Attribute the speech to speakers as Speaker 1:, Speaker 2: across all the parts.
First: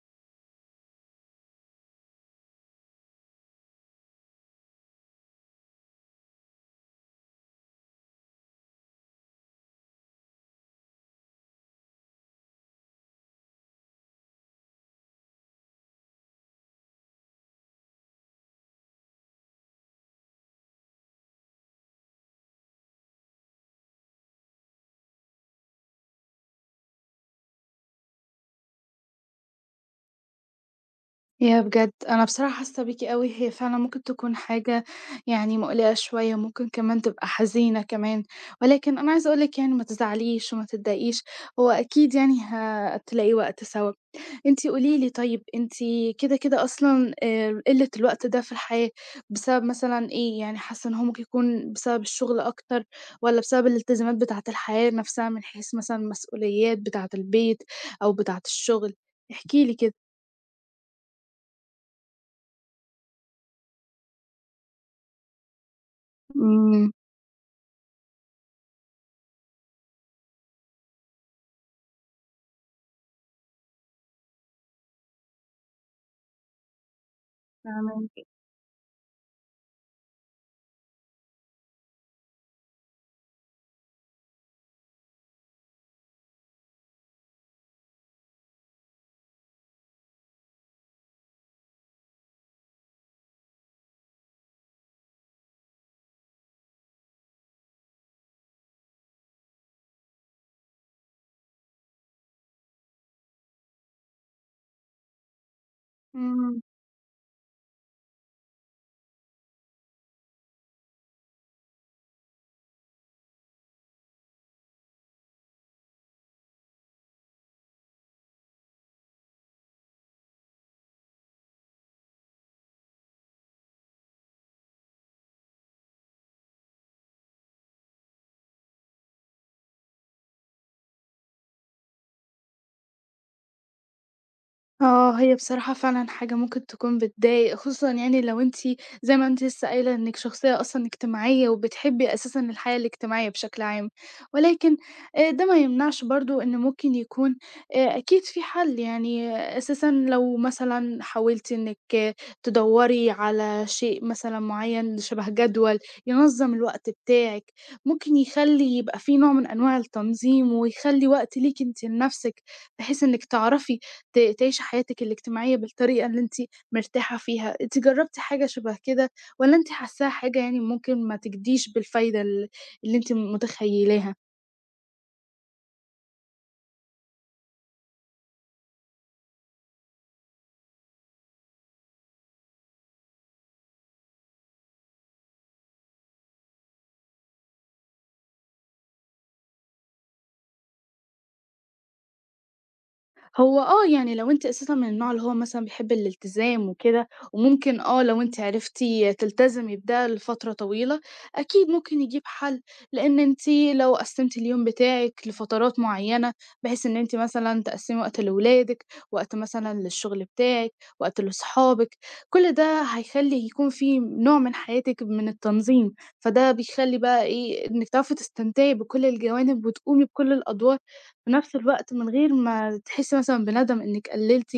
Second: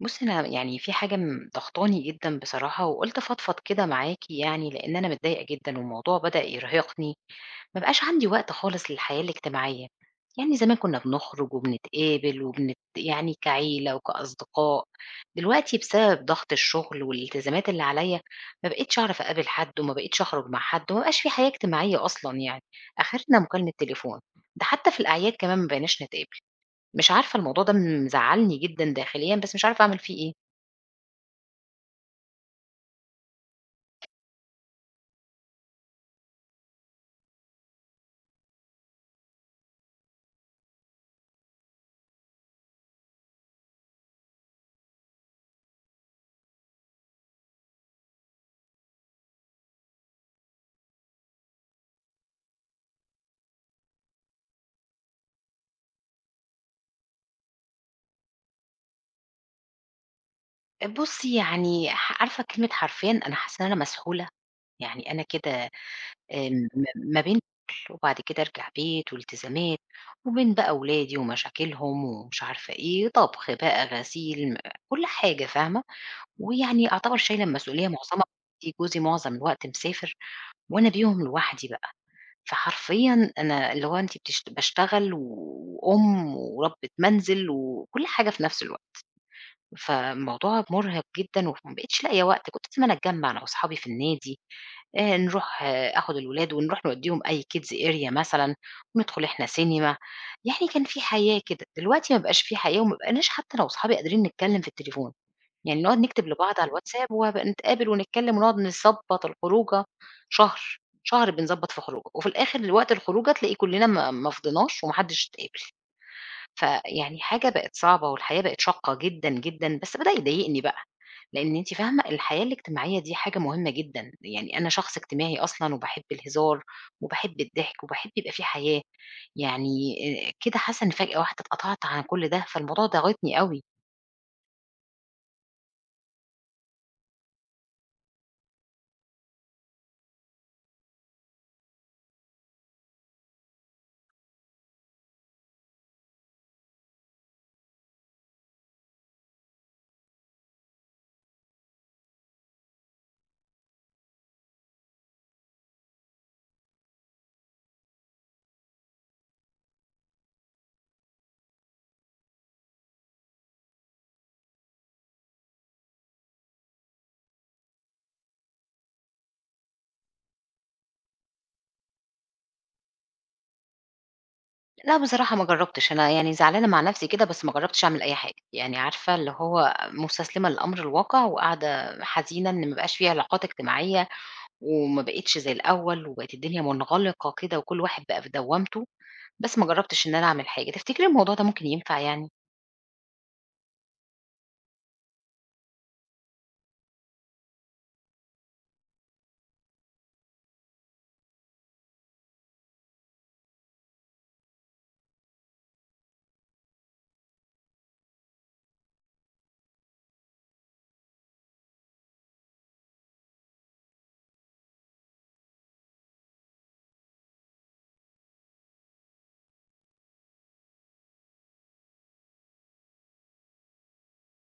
Speaker 1: بُصّي، أنا يعني في حاجة ضاغطاني جدًا بصراحة، وقُلت أفضفض كده معاكِ يعني، لإن أنا متضايقة جدًا والموضوع بدأ يرهقني، ما بقاش عندي وقت خالص للحياة الاجتماعية، يعني زمان كنا بنخرج وبنتقابل يعني كعيلة وكأصدقاء، دلوقتي بسبب ضغط الشغل والالتزامات اللي عليَّ ما بقيتش أعرف أقابل حد وما بقيتش أخرج مع حد، وما بقاش في حياة اجتماعية أصلًا يعني، آخرنا مكالمة تليفون، ده حتى في الأعياد كمان ما بقيناش نتقابل. مش عارفة الموضوع ده مزعّلني جدًا داخليًا، بس مش عارفة أعمل فيه إيه.
Speaker 2: ياه بجد! أنا بصراحة حاسة بيكِ أوي، هي فعلًا ممكن تكون حاجة يعني مقلقة شوية، ممكن كمان تبقى حزينة كمان، ولكن أنا عايزة أقول لِك يعني ما تزعليش وما تتضايقيش، هو أكيد يعني هتلاقي وقت سوا. أنتِ قولي لي طيب أنتِ كده أصلًا قِلّة الوقت ده في الحياة بسبب مثلًا إيه؟ يعني حاسة إن هو ممكن يكون بسبب الشغل أكتر والّا بسبب الالتزامات بتاعة الحياة نفسها من حيث مثلًا مسؤوليات بتاعة البيت أو بتاعة الشغل؟ احكي لي كده.
Speaker 1: بُصّي يعني عارفة كلمة حرفيًا أنا حاسة إن أنا مسحولة، يعني أنا كده آمم م
Speaker 2: إمم.
Speaker 1: ما بين شغل وبعد كده أرجع بيت والتزامات، وبين بقى ولادي ومشاكلهم ومش عارفة إيه، طبخ بقى، غسيل، كل حاجة فاهمة، ويعني أعتبر شايلة المسؤولية معظمها
Speaker 2: فاهماكِ،
Speaker 1: جوزي معظم الوقت مسافر، وأنا بيهم لوحدي بقى. فحرفيًا أنا اللي هو أنتِ باشتغل وأم وربة منزل وكل حاجة في نفس الوقت، فالموضوع مرهق جدًا وما بقيتش لاقية وقت، كنت زمان أتجمّع أنا وأصحابي في النادي، نروح آخُد الولاد ونروح نودّيهم أي kids area مثلًا، وندخل إحنا سينما، يعني كان في حياة كده، دلوقتي ما بقاش في حياة وما بقيناش حتى أنا وأصحابي قادرين نتكلّم في التليفون. يعني نقعد نكتب
Speaker 2: إمم.
Speaker 1: لبعض على الواتساب وهابقى نتقابل ونتكلم ونقعد نضبّط الخروجة شهر، شهر بنضبّط في خروجة، وفي الآخر وقت الخروجة تلاقي كلّنا ما فضيناش وما حدش اتقابل، فيعني حاجة بقت صعبة والحياة بقت شاقة جدًا، جدًا، بس بدأ يضايقني بقى، لإن أنتِ فاهمة الحياة الاجتماعية دي حاجة مهمة جدًا، يعني أنا شخص اجتماعي أصلًا وباحب الهزار وباحب الضحك وباحب يبقى في حياة، يعني كده حاسة إن فجأة واحدة اتقطعت عن كل ده، فالموضوع ضاغطني أوي.
Speaker 2: آه، هي بصراحة فعلًا حاجة ممكن تكون بتضايق، خصوصًا يعني لو أنتِ زي ما أنتِ لسه قايلة إنِّك شخصية أصلًا اجتماعية وبتحبي أساسًا الحياة الاجتماعية بشكل عام، ولكن ده ما يمنعش برضه إن ممكن يكون أكيد في حل، يعني آه، أساسًا لو مثلًا حاولتِ إنِّك آه، تدوّري على شيء مثلًا معيّن شبه جدول ينظّم الوقت بتاعِك، ممكن يخلّي يبقى في نوع من أنواع التنظيم ويخلّي وقت ليكِ أنتِ لنَفْسِك، بحيث إنِّك تعرفي تعيشي حياتِك الاجتماعية بالطريقة اللي أنتِ مرتاحة فيها، أنتِ جرّبتِ حاجة شبه كده والّا أنتِ حاساها حاجة يعني ممكن ما تجديش بالفايدة اللي أنتِ متخيلاها؟
Speaker 1: لأ بصراحة ما جرّبتش، أنا يعني زعلانة مع نَفْسي كده، بس ما جرّبتش أعمل أي حاجة، يعني عارفة اللي هو مُستسلمة لأمر الواقع وقاعدة حزينة إن ما بقاش في علاقات اجتماعية، وما بقيتش زي الأول، وبقت الدنيا منغلقة كده وكل واحد بقى في دوّامته، بس ما جرّبتش إن أنا أعمل حاجة، تفتكري الموضوع ده ممكن ينفع يعني؟
Speaker 2: هو آه، يعني لو أنتِ أساسًا من النوع اللي هو مثلًا بيحب الالتزام وكده، وممكن آه، لو أنتِ عرفتِ تلتزمي بده لفترة طويلة، أكيد ممكن يجيب حل، لإن أنتِ لو قسّمتِ اليوم بتاعِك لفترات معيّنة، بحيث إن أنتِ مثلًا تقسّمي وقت لولادِك، وقت مثلًا للشغل بتاعِك، وقت لصحابِك، كل ده هيخلّي يكون في نوع من حياتِك من التنظيم، فده بيخلّي بقى إيه، إنِّك تعرفي تستمتعي بكل الجوانب وتقومي بكل الأدوار في نفس الوقت من غير ما تحسّي مثلًا بندم إنِّك قلّلتِ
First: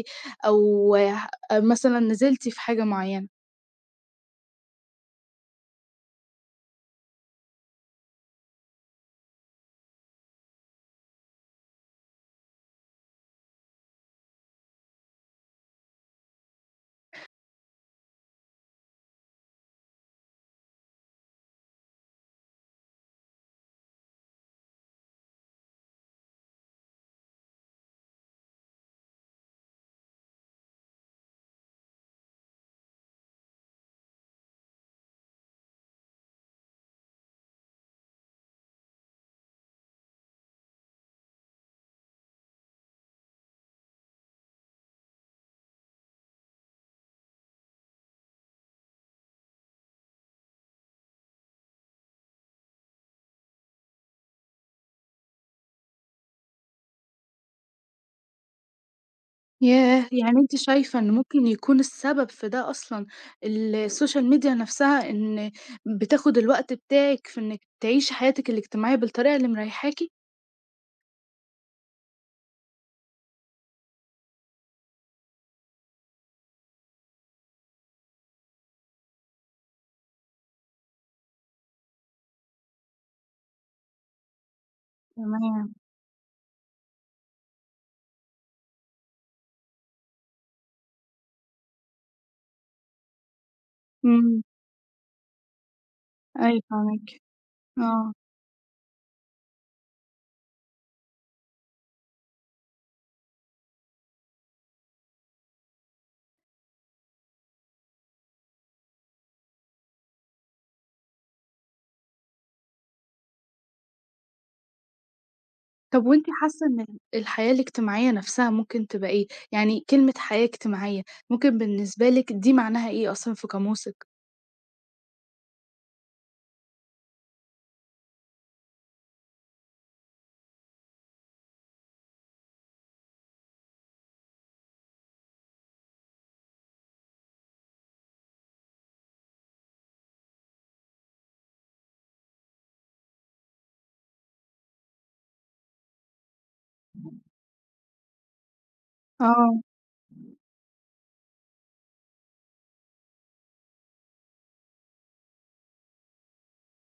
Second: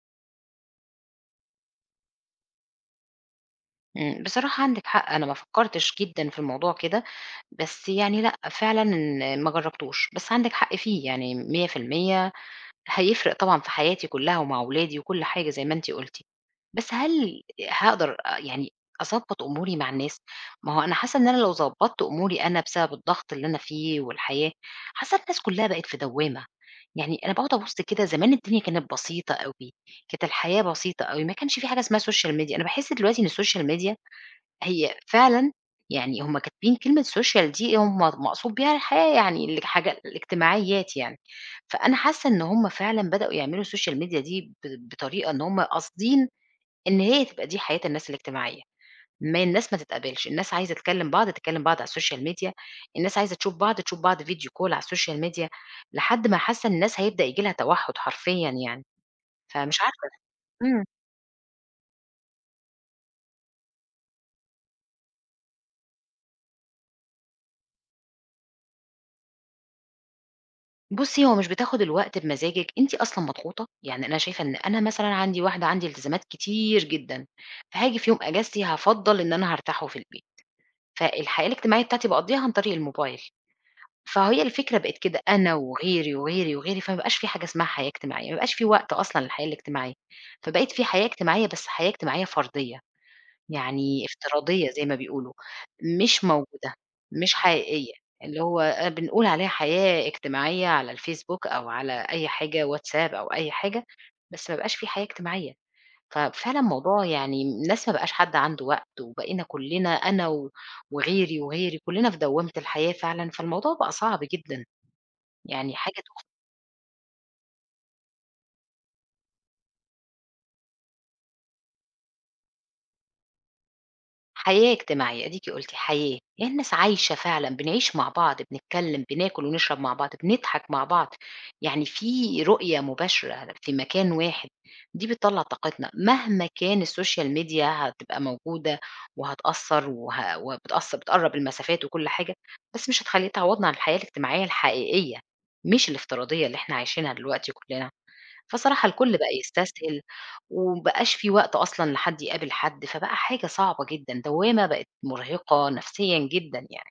Speaker 2: أو مثلًا نزلتِ في حاجة معيّنة.
Speaker 1: إمم، بصراحة عندِك حق، أنا ما فكّرتش جدًا في الموضوع كده، بس يعني لأ، فعلًا ما جرّبتوش، بس عندِك حق فيه يعني 100% هيفرق طبعًا في حياتي كلّها ومع ولادي وكل حاجة زي ما أنتِ قُلتِ، بس هل هاقدر يعني أضبّط أموري مع الناس؟ ما هو أنا حاسة إن أنا لو ضبّطت أموري أنا بسبب الضغط اللي أنا فيه والحياة، حاسة الناس كلّها بقت في دوّامة، يعني أنا باقعد أبُص كده زمان الدنيا كانت بسيطة أوي، كانت الحياة بسيطة أوي، ما كانش في حاجة اسمها social media أنا باحس دلوقتي إن الsocial media هي فعلًا يعني هم كاتبين كلمة social دي هم مقصود بيها الحياة يعني الحاجة الاجتماعيات يعني، فأنا حاسة إن هم فعلًا بدأوا يعملوا الsocial media دي بطريقة إن هم قاصدين إن هي تبقى دي حياة الناس الاجتماعية، ما الناس ما تتقابلش، الناس عايزة تكلم بعض تكلم بعض على الsocial media، الناس عايزة تشوف بعض تشوف بعض video call على الsocial media لحد ما حاسة إن الناس هيبدأ ييجي لها توحد حرفيًا يعني، فمش
Speaker 2: ياه!
Speaker 1: عارفة
Speaker 2: يعني أنتِ
Speaker 1: إمم.
Speaker 2: شايفة إن ممكن يكون السبب في ده أصلًا السوشيال ميديا نفسها إن بتاخُد الوقت بتاعِك في إنِّك تعيشي حياتِك الاجتماعية بالطريقة اللي مريّحاكِ؟
Speaker 1: بُصّي، هو مش بتاخد الوقت بمزاجِك، أنتِ أصلًا مضغوطة، يعني أنا شايفة إن أنا مثلًا عندي واحدة عندي التزامات كتير جدًا، فهاجي في يوم إجازتي هافضّل إن أنا هارتاحه في البيت، فالحياة الاجتماعية بتاعتي باقضّيها عن طريق الموبايل، فهي الفكرة بقت كده أنا
Speaker 2: تمام،
Speaker 1: وغيري، وغيري، وغيري، فما بقاش في حاجة اسمها حياة اجتماعية، ما بقاش في وقت أصلًا للحياة الاجتماعية، فبقيت في حياة اجتماعية بس حياة اجتماعية فردية. يعني
Speaker 2: إمم،
Speaker 1: افتراضية زي ما بيقولوا، مش
Speaker 2: أيوه
Speaker 1: موجودة،
Speaker 2: فاهماكِ،
Speaker 1: مش حقيقية،
Speaker 2: آه.
Speaker 1: اللي هو بنقول عليها حياة اجتماعية على الفيسبوك أو على أي حاجة واتساب أو أي حاجة، بس ما بقاش في حياة اجتماعية، ففعلًا موضوع يعني الناس ما بقاش حد عنده وقت، وبقينا كلنا أنا وغيري وغيري كلنا في دوّامة الحياة فعلًا، فالموضوع بقى صعب جدًا، يعني حاجة
Speaker 2: طَب وأنتِ حاسّة إن الحياة الاجتماعية نفسها ممكن تبقى إيه؟ يعني كلمة حياة اجتماعية ممكن بالنسبة لِك دي معناها إيه أصلًا في قاموسِك؟
Speaker 1: حياة اجتماعية، أديكِ قُلتِ حياة، هي الناس عايشة فعلًا، بنعيش مع بعض، بنتكلّم، بناكل ونشرب مع بعض، بنضحك مع بعض، يعني في رؤية مباشرة في مكان واحد، دي بتطلّع طاقتنا، مهما كان السوشيال ميديا هتبقى موجودة وهتأثّر وبتأثّر بتقرّب المسافات وكل حاجة، بس مش هتخلّي تعوّضنا عن الحياة الاجتماعية الحقيقية، مش الافتراضية اللي إحنا عايشينها دلوقتي كلّنا. فصراحة الكل بقى
Speaker 2: آه.
Speaker 1: يستسهل، وما بقاش في وقت أصلًا لحد يقابل حد، فبقى حاجة صعبة جدًا، دوّامة بقت مرهقة نفسيًا جدًا يعني.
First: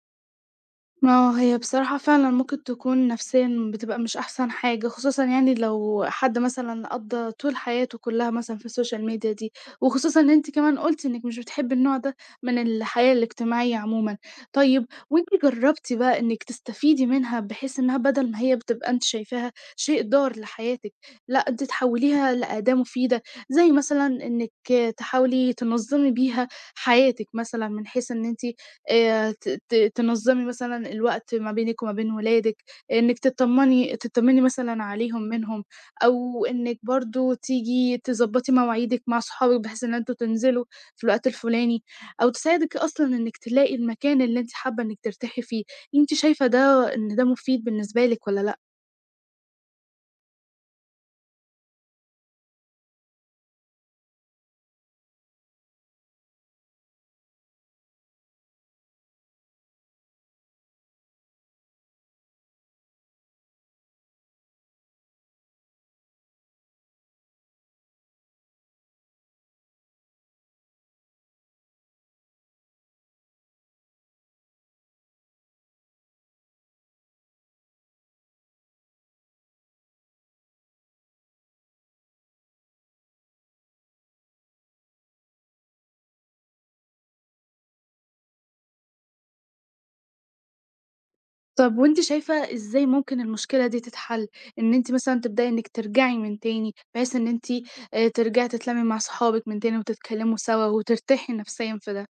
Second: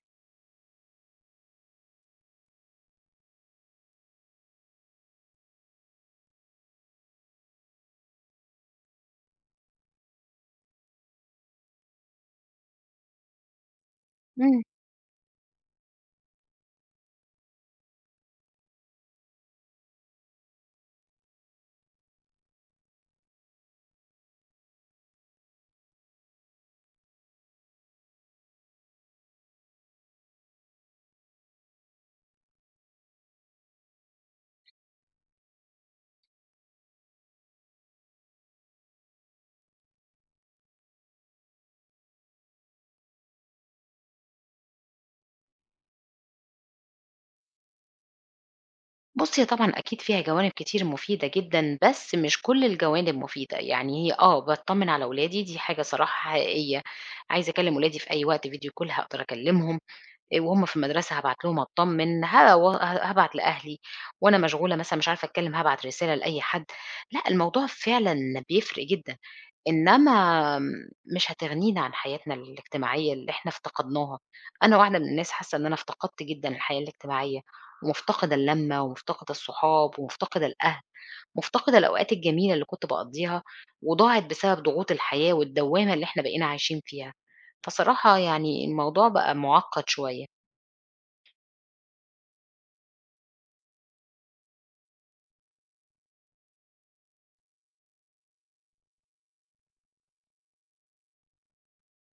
Speaker 2: آه، هي بصراحة فعلًا ممكن تكون نفسيًا بتبقى مش أحسن حاجة، خصوصًا يعني لو حد مثلًا قضّى طول حياته كلّها مثلًا في السوشيال ميديا دي، وخصوصًا إن أنتِ كمان قُلتِ إنِّك مش بتحبّي النوع ده من الحياة الاجتماعية عمومًا.
Speaker 1: إمم.
Speaker 2: طيب وأنتِ جرّبتِ بقى إنِّك تستفيدي منها بحيث إنها بدل ما هي بتبقى أنتِ شايفاها شيء ضار لحياتِك، لأ أنتِ تحوّليها لأداة مفيدة، زي مثلًا إنِّك تحاولي تنظّمي بيها حياتِك مثلًا من حيث إن أنتِ ت ت تنظّمي مثلًا الوقت ما بينِك وما بين ولادِك، إنِّك تطّمني مثلًا عليهم منهم، أو إنِّك برضه تيجي تضبّطي مواعيدِك مع صحابِك بحيث إن أنتم تنزلوا في الوقت الفُلاني، أو تساعدِك أصلًا إنِّك تلاقي المكان اللي أنتِ حابّة إنِّك ترتاحي فيه، أنتِ شايفة ده إن ده مفيد بالنسبة لِك والّا لأ؟
Speaker 1: بُصي هي طبعًا أكيد فيها جوانب كتير مفيدة جدًا، بس مش كل الجوانب مفيدة، يعني هي باتطمن على ولادي دي حاجة صراحة حقيقية، عايزة أكلم ولادي في أي وقت فيديو call هاقدر أكلمهم، وهُم في المدرسة هابعت لهم أتطمن، ه و ه هابعت لأهلي، وأنا مشغولة مثلًا مش عارفة أتكلم هابعت رسالة لأي حد، لأ الموضوع فعلًا بيفرق جدًا. إنما آمم مش هتغنينا عن حياتنا الاجتماعية اللي إحنا افتقدناها، أنا واحدة من الناس حاسة إن أنا افتقدت جدًا الحياة الاجتماعية، ومفتقدة اللمة ومفتقدة الصحاب ومفتقدة الأهل، مفتقدة الأوقات الجميلة اللي كنت باقضيها، وضاعت بسبب ضغوط الحياة والدوامة اللي إحنا بقينا عايشين فيها، فصراحة يعني الموضوع بقى مُعقّد شوية،
Speaker 2: طب وأنتِ شايفة إزاي ممكن المشكلة دي تتحل؟ إن أنتِ مثلًا تبدئي إنِّك ترجعي من تاني، بحيث إن أنتِ ترجعي تتلمّي مع صحابِك من تاني وتتكلّموا سوا وترتاحي نفسيًا في ده.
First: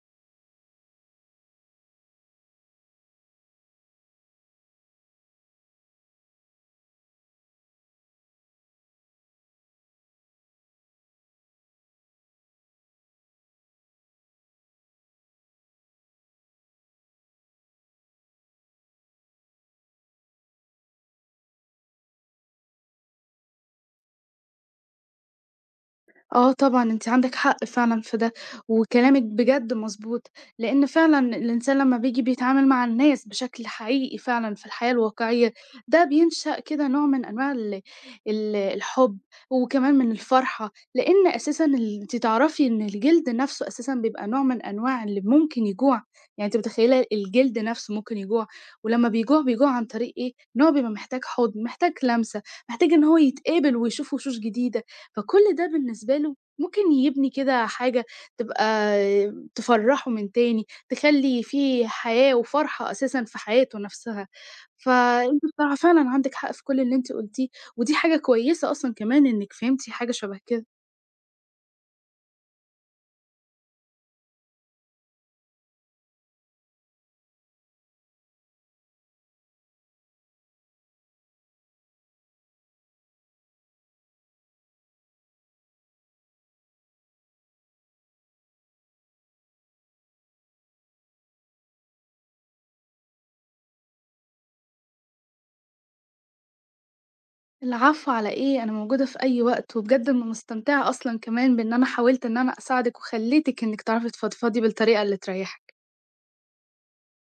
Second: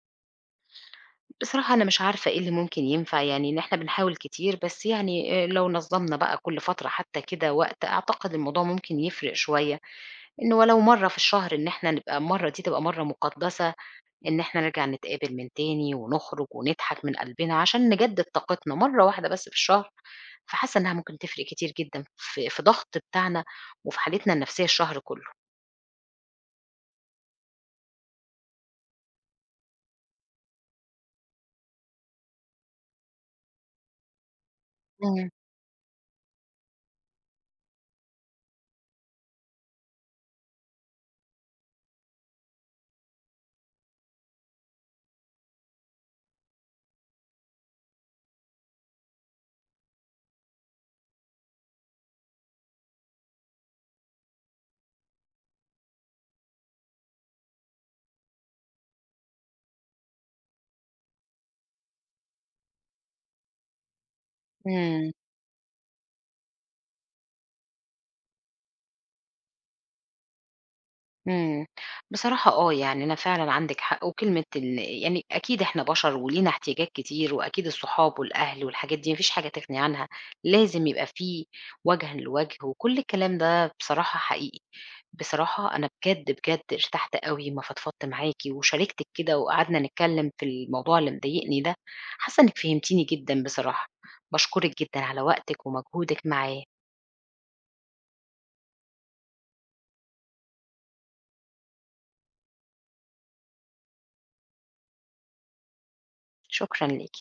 Speaker 1: بصراحة أنا مش عارفة إيه اللي ممكن ينفع يعني إن إحنا بنحاول كتير، بس يعني لو نظّمنا بقى كل فترة حتى كده وقت أعتقد الموضوع ممكن يفرق شوية. إن ولو مرّة في الشهر إن إحنا نبقى المرّة دي تبقى مرّة مُقدّسة، إن إحنا نرجع نتقابل من تاني ونخرج ونضحك من قلبنا عشان نجدد طاقتنا، مرّة واحدة بس في الشهر، فحاسة إنها ممكن تفرق كتير جدًا في ضغط بتاعنا وفي حالتنا النفسية الشهر كلّه.
Speaker 2: آه طبعًا، أنتِ عندِك حق فعلًا في ده، وكلامِك بجد مضبوط، لإن فعلًا الإنسان لمّا بييجي بيتعامل مع الناس بشكل حقيقي فعلًا في الحياة
Speaker 1: إمم،
Speaker 2: الواقعية، ده بينشأ كده نوع من أنواع ال الحُب وكمان من الفرحة، لإن أساسًا ال أنتِ تعرفي إن الجلد نَفْسه أساسًا بيبقى نوع من أنواع اللي ممكن يجوع، يعني أنتِ متخيّلة الجلد نَفْسه ممكن يجوع، ولمّا بيجوع بيجوع عن طريق إيه، إن هو بيبقى محتاج حُضن، محتاج لمسة، محتاج إن هو يتقبل ويشوف وشوش جديدة. فكل ده بالنسبة له ممكن يبني كده حاجة تبقى تفرّحه من تاني، تخلّي في حياة وفرحة أساسًا في حياته نفسها.
Speaker 1: إمم.
Speaker 2: فأنتِ بصراحة فعلًا عندِك حق في كل اللي أنتِ قُلتيه، ودي حاجة كويسة أصلًا كمان إنِّك فهمتِ حاجة شبه كده.
Speaker 1: إمم. بصراحة آه، يعني أنا فعلًا عندِك حق، وكلمة يعني أكيد إحنا بشر ولينا احتياجات كتير، وأكيد الصحاب والأهل والحاجات دي ما فيش حاجة تغني عنها، لازم يبقى في وجهًا لوجه وكل الكلام ده بصراحة حقيقي. بصراحة أنا بجد، بجد ارتحت أوي أمّا فضفضت معاكِ وشاركتِك كده وقعدنا نتكلم في الموضوع اللي مضايقني ده، حاسة إنِّك فهمتيني جدًا بصراحة. باشكرِك جدًا على وقتِك ومجهودِك معايا،
Speaker 2: العفو على إيه، أنا موجودة في أي وقت، وبجد أنا مستمتعة أصلًا كمان بإن أنا حاولت إن أنا أساعدِك وخلّيتِك إنِّك تعرفي تفضفضي بالطريقة اللي تريّحِك.
Speaker 1: شكرًا ليكِ.